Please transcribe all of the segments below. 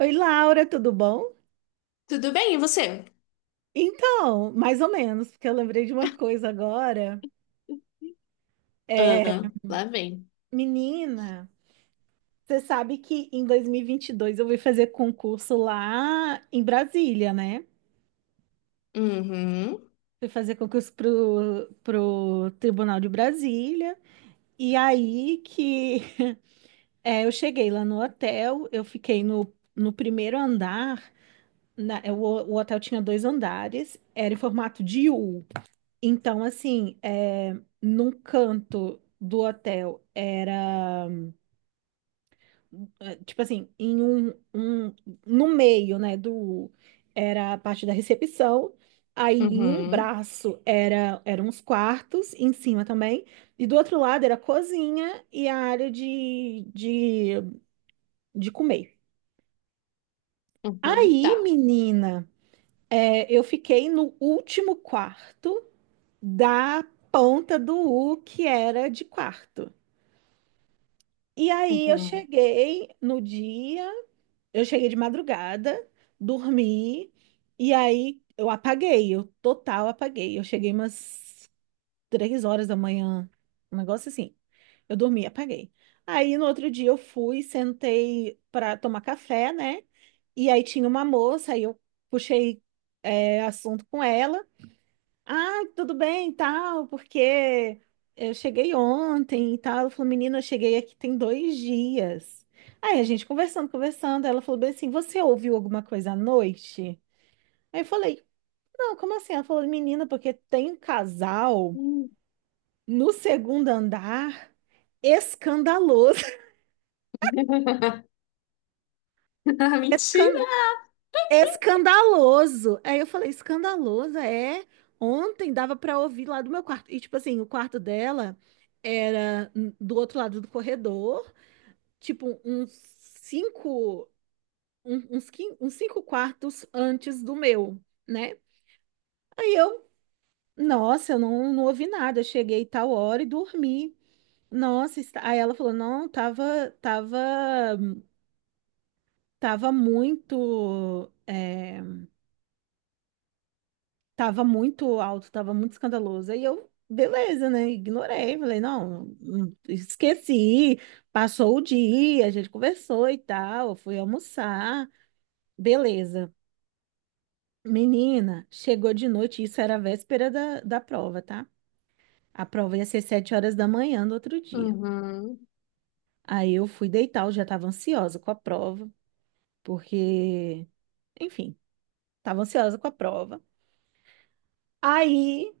Oi, Laura, tudo bom? Tudo bem, e você? Então, mais ou menos, porque eu lembrei de uma coisa agora. É, Ah, lá vem. Menina, você sabe que em 2022 eu fui fazer concurso lá em Brasília, né? Uhum, Fui fazer concurso pro Tribunal de Brasília. E aí que eu cheguei lá no hotel, eu fiquei no primeiro andar. O hotel tinha dois andares, era em formato de U. Então, assim, num canto do hotel era, tipo assim, um- no meio, né, era a parte da recepção, aí em um uhum, braço era, eram os quartos, em cima também, e do outro lado era a cozinha e a área de comer. uhum, Aí, tá. menina, eu fiquei no último quarto da ponta do U, que era de quarto. E aí eu Uhum. cheguei no dia, eu cheguei de madrugada, dormi, e aí eu apaguei, eu total apaguei. Eu cheguei umas 3 horas da manhã, um negócio assim. Eu dormi, e apaguei. Aí no outro dia eu fui, sentei para tomar café, né? E aí tinha uma moça, aí eu puxei assunto com ela. Ah, tudo bem, e tal, porque eu cheguei ontem e tal. Ela falou, menina, eu cheguei aqui tem dois dias. Aí a gente conversando, conversando, ela falou bem assim, você ouviu alguma coisa à noite? Aí eu falei, não, como assim? Ela falou, menina, porque tem um casal Hum. no segundo andar escandaloso, Ah, mentira! escandaloso. Aí eu falei, escandaloso, é. Ontem dava pra ouvir lá do meu quarto. E tipo assim, o quarto dela era do outro lado do corredor, tipo uns cinco, uns cinco quartos antes do meu, né? Aí eu, nossa, eu não, não ouvi nada. Eu cheguei tal hora e dormi. Nossa, aí ela falou, não, tava tava muito alto, tava muito escandaloso. Aí eu, beleza, né? Ignorei, falei, esqueci. Passou o dia, a gente conversou e tal, eu fui almoçar, beleza. Menina, chegou de noite, isso era a véspera da prova, tá? A prova ia ser 7 horas da manhã do outro dia. Uhum, Aí eu fui deitar, eu já tava ansiosa com a prova, porque, enfim, tava ansiosa com a prova. Aí.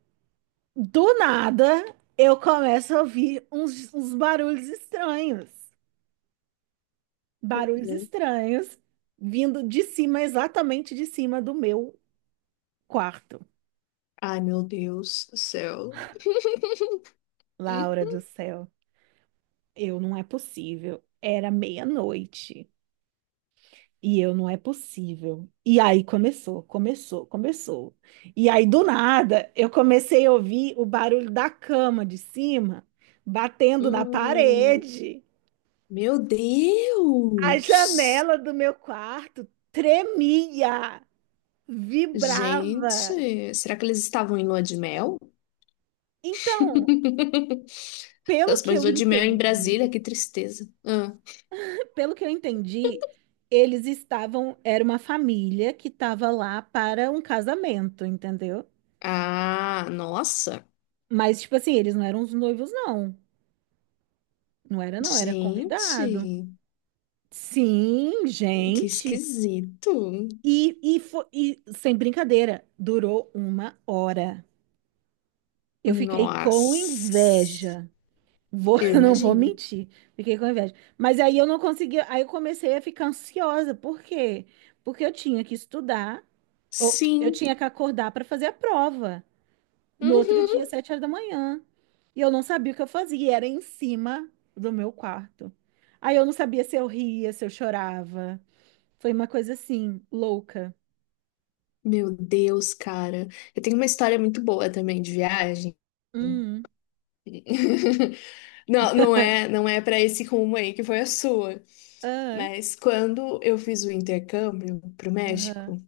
Do nada, eu começo a ouvir uns barulhos estranhos. Barulhos uhum. estranhos vindo de cima, exatamente de cima do meu quarto. Ai, meu Deus do céu. Laura do céu, eu não é possível. Era meia-noite e eu não é possível. E aí começou. E aí do nada, eu comecei a ouvir o barulho da cama de cima batendo na Hum, parede. meu A Deus! janela do meu quarto tremia, vibrava. Gente, será que eles estavam em lua de mel? Então, pelo Nossa, que mas eu lua de mel em Brasília, entendi, que tristeza. Ah, pelo que eu entendi, eles estavam, era uma família que estava lá para um casamento, entendeu? ah, nossa. Mas, tipo assim, eles não eram os noivos, não. Não era, não, era convidado. Gente, Sim, que gente. esquisito. E sem brincadeira, durou uma hora. Eu fiquei com Nossa, inveja. Vou, eu eu não vou imagino. mentir, fiquei com inveja. Mas aí eu não conseguia, aí eu comecei a ficar ansiosa. Por quê? Porque eu tinha que estudar, ou eu Sim. tinha que acordar para fazer a prova no outro dia, Uhum. 7 horas da manhã. E eu não sabia o que eu fazia, e era em cima do meu quarto. Aí eu não sabia se eu ria, se eu chorava. Foi uma coisa assim, louca. Meu Deus, cara. Eu tenho uma história muito boa também de viagem. Hum, Não, não é para esse rumo aí que foi a sua. ah, Mas quando eu fiz o intercâmbio pro México, aham,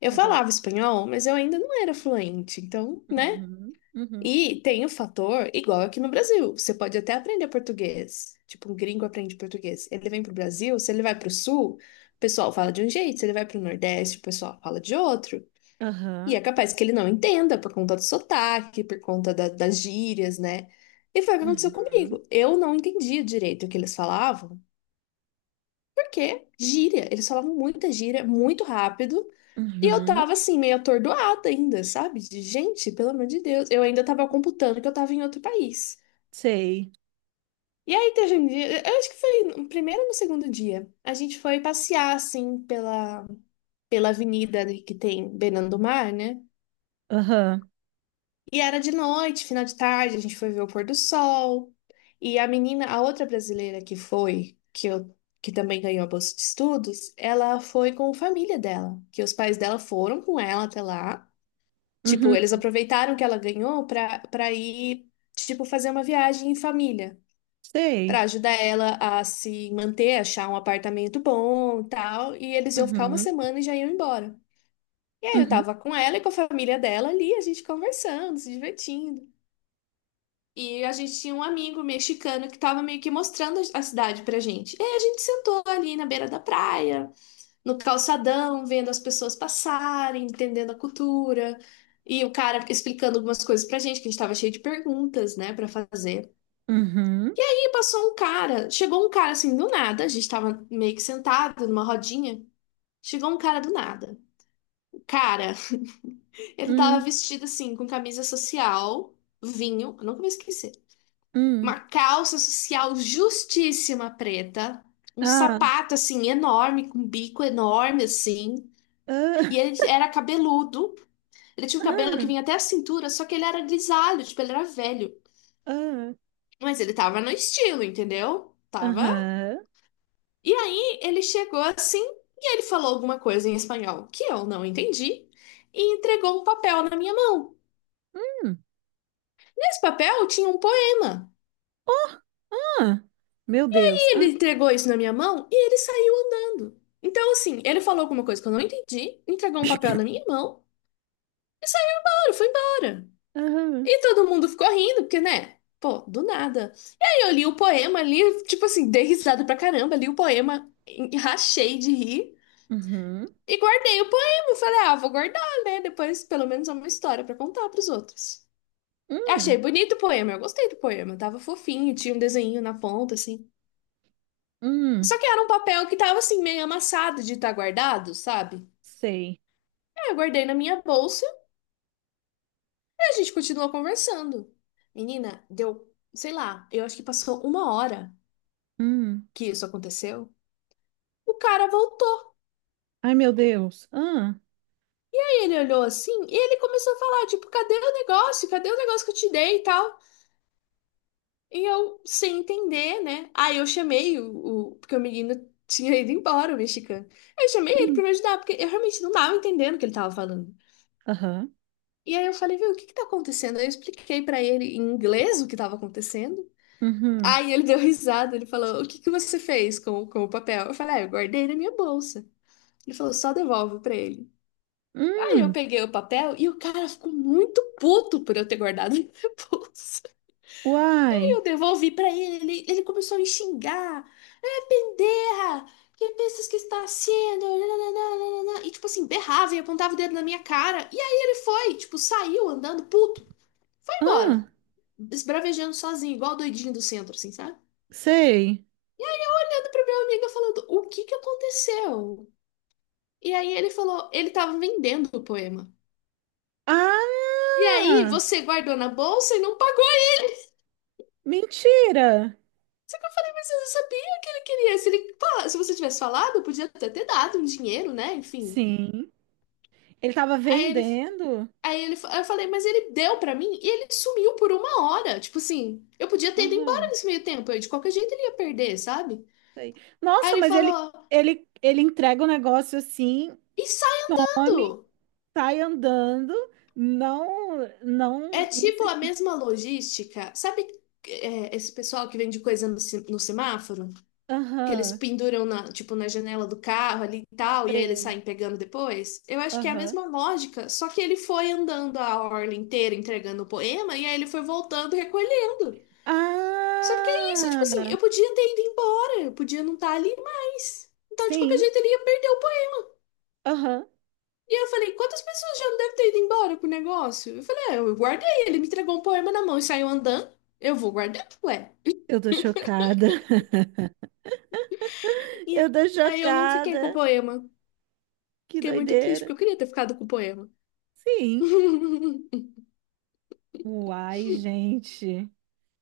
eu aham, falava espanhol, mas eu ainda não era fluente. Então, né? uhum, uhum, E tem o fator igual aqui no Brasil. Você pode até aprender português. Tipo, um gringo aprende português. Ele vem pro Brasil, se ele vai pro sul, o pessoal fala de um jeito. Se ele vai pro Nordeste, o pessoal fala de outro. E aham, é capaz que ele não entenda por conta do sotaque, por conta das gírias, né? E foi o que aconteceu uhum, comigo. Eu não entendia direito o que eles falavam, porque gíria. Eles falavam muita gíria, muito rápido. E eu uhum, tava assim, meio atordoada ainda, sabe? De gente, pelo amor de Deus. Eu ainda tava computando que eu tava em outro país. sei. E aí teve um dia, eu acho que foi no primeiro ou no segundo dia, a gente foi passear, assim, pela avenida ali que tem beirando do mar, né? Aham. E era de noite, final de tarde, a gente foi ver o pôr do sol. E a menina, a outra brasileira que foi, que também ganhou a bolsa de estudos, ela foi com a família dela, que os pais dela foram com ela até lá. Tipo, Uhum, eles aproveitaram que ela ganhou pra ir, tipo, fazer uma viagem em família, para sei. ajudar ela a se manter, achar um apartamento bom, e tal, e eles iam ficar uma Uhum, semana e já iam embora. E aí eu uhum, tava com ela e com a família dela ali, a gente conversando, se divertindo. E a gente tinha um amigo mexicano que tava meio que mostrando a cidade pra gente. E aí a gente sentou ali na beira da praia, no calçadão, vendo as pessoas passarem, entendendo a cultura. E o cara explicando algumas coisas pra gente, que a gente tava cheio de perguntas, né, pra fazer. uhum, Passou um cara, chegou um cara assim do nada, a gente tava meio que sentado numa rodinha, chegou um cara do nada. O cara, ele tava hum, vestido assim, com camisa social, vinho, eu nunca vou esquecer, uma hum. calça social justíssima preta, um Ah, sapato assim enorme, com bico enorme assim, ah, e ele era cabeludo, ele tinha um cabelo que ah, vinha até a cintura, só que ele era grisalho, tipo, ele era velho. ah, Mas ele tava no estilo, entendeu? Tava. aham. E aí ele chegou assim e ele falou alguma coisa em espanhol que eu não entendi e entregou um papel na minha mão. Hum, Nesse papel tinha um poema. oh, ah, meu Deus. E ele Ah, entregou isso na minha mão e ele saiu andando. Então, assim, ele falou alguma coisa que eu não entendi, entregou um papel na minha mão e saiu, foi embora. aham, E todo mundo ficou rindo, porque, né? Pô, do nada. E aí eu li o poema ali, tipo assim, dei risada pra caramba, li o poema, rachei de rir. uhum, E guardei o poema. Falei, ah, vou guardar, né? Depois, pelo menos, é uma história pra contar pros outros. Achei hum, bonito o poema, eu gostei do poema. Tava fofinho, tinha um desenho na ponta, assim. Só hum, que era um papel que tava, assim, meio amassado de estar guardado, sabe? sei. Aí eu guardei na minha bolsa e a gente continuou conversando. Menina, deu, sei lá, eu acho que passou uma hora Hum. que isso aconteceu. O cara voltou Ai, meu Deus. Ah, e ele olhou assim e ele começou a falar, tipo, cadê o negócio? Cadê o negócio que eu te dei e tal? E eu, sem entender, né? Aí eu chamei porque o menino tinha ido embora, o mexicano. Eu chamei ele pra hum, me ajudar, porque eu realmente não tava entendendo o que ele tava falando. aham, E aí eu falei, viu, o que que tá acontecendo? Aí eu expliquei pra ele em inglês o que tava acontecendo. uhum, Aí ele deu risada, ele falou, o que que você fez com o papel? Eu falei, ah, eu guardei na minha bolsa. Ele falou, só devolve pra ele. Aí eu hum, peguei o papel e o cara ficou muito puto por eu ter guardado na minha bolsa. Eu uai. devolvi pra ele, ele começou a me xingar. É, pendeja! Que pensas que está sendo? Nananana. E tipo assim, berrava e apontava o dedo na minha cara. E aí ele foi, tipo, saiu andando puto. Foi embora. Ah, Esbravejando sozinho, igual o doidinho do centro, assim, sabe? sei. Olhando pra minha amiga falando, o que que aconteceu? E aí ele falou, ele tava vendendo o poema. E aí Ah, você guardou na bolsa e não pagou, mentira. mas você não sabia o que ele queria. Se se você tivesse falado, podia até ter dado um dinheiro, né? Enfim. Sim. Ele tava Aí ele, vendendo. Aí eu falei, mas ele deu pra mim e ele sumiu por uma hora. Tipo assim, eu podia ter ido embora Aham, nesse meio tempo, eu, de qualquer jeito ele ia perder, sabe? sei. Aí Nossa, ele mas ele, falou, ele, ele entrega o negócio assim, some, ensaiando! sai andando, não, É não tipo se... a mesma logística, sabe? Esse pessoal que vende coisa no semáforo, que eles Aham, penduram na, tipo, na janela do carro ali e tal, e aí eles sei. saem pegando depois. Eu acho que é a Aham. mesma lógica, só que ele foi andando a orla inteira entregando o poema, e aí ele foi voltando recolhendo. Só que é isso, tipo assim, Ah, eu podia ter ido embora, eu podia não estar ali mais. Então, de qualquer sim, jeito, ele ia perder o poema. aham. E eu falei, quantas pessoas já não devem ter ido embora com o negócio? Eu falei, é, eu guardei, ele me entregou um poema na mão e saiu andando. Eu vou guardar, ué. Eu tô chocada. E Eu tô aí eu não fiquei com o chocada. poema. Que Fiquei muito triste, doideira. porque eu queria ter ficado com o poema. Sim. Uai, gente.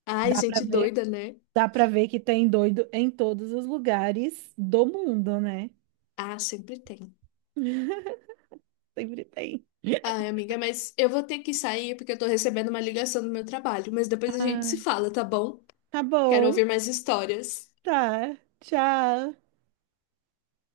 Ai, Dá pra gente ver, doida, né? dá pra ver que tem doido em todos os lugares do mundo, né? Ah, sempre tem. Sempre tem. Ai, amiga, mas eu vou ter que sair porque eu tô recebendo uma ligação do meu trabalho. Mas depois a gente se Ah, fala, tá bom? tá Quero bom, ouvir mais histórias. tá. Tchau.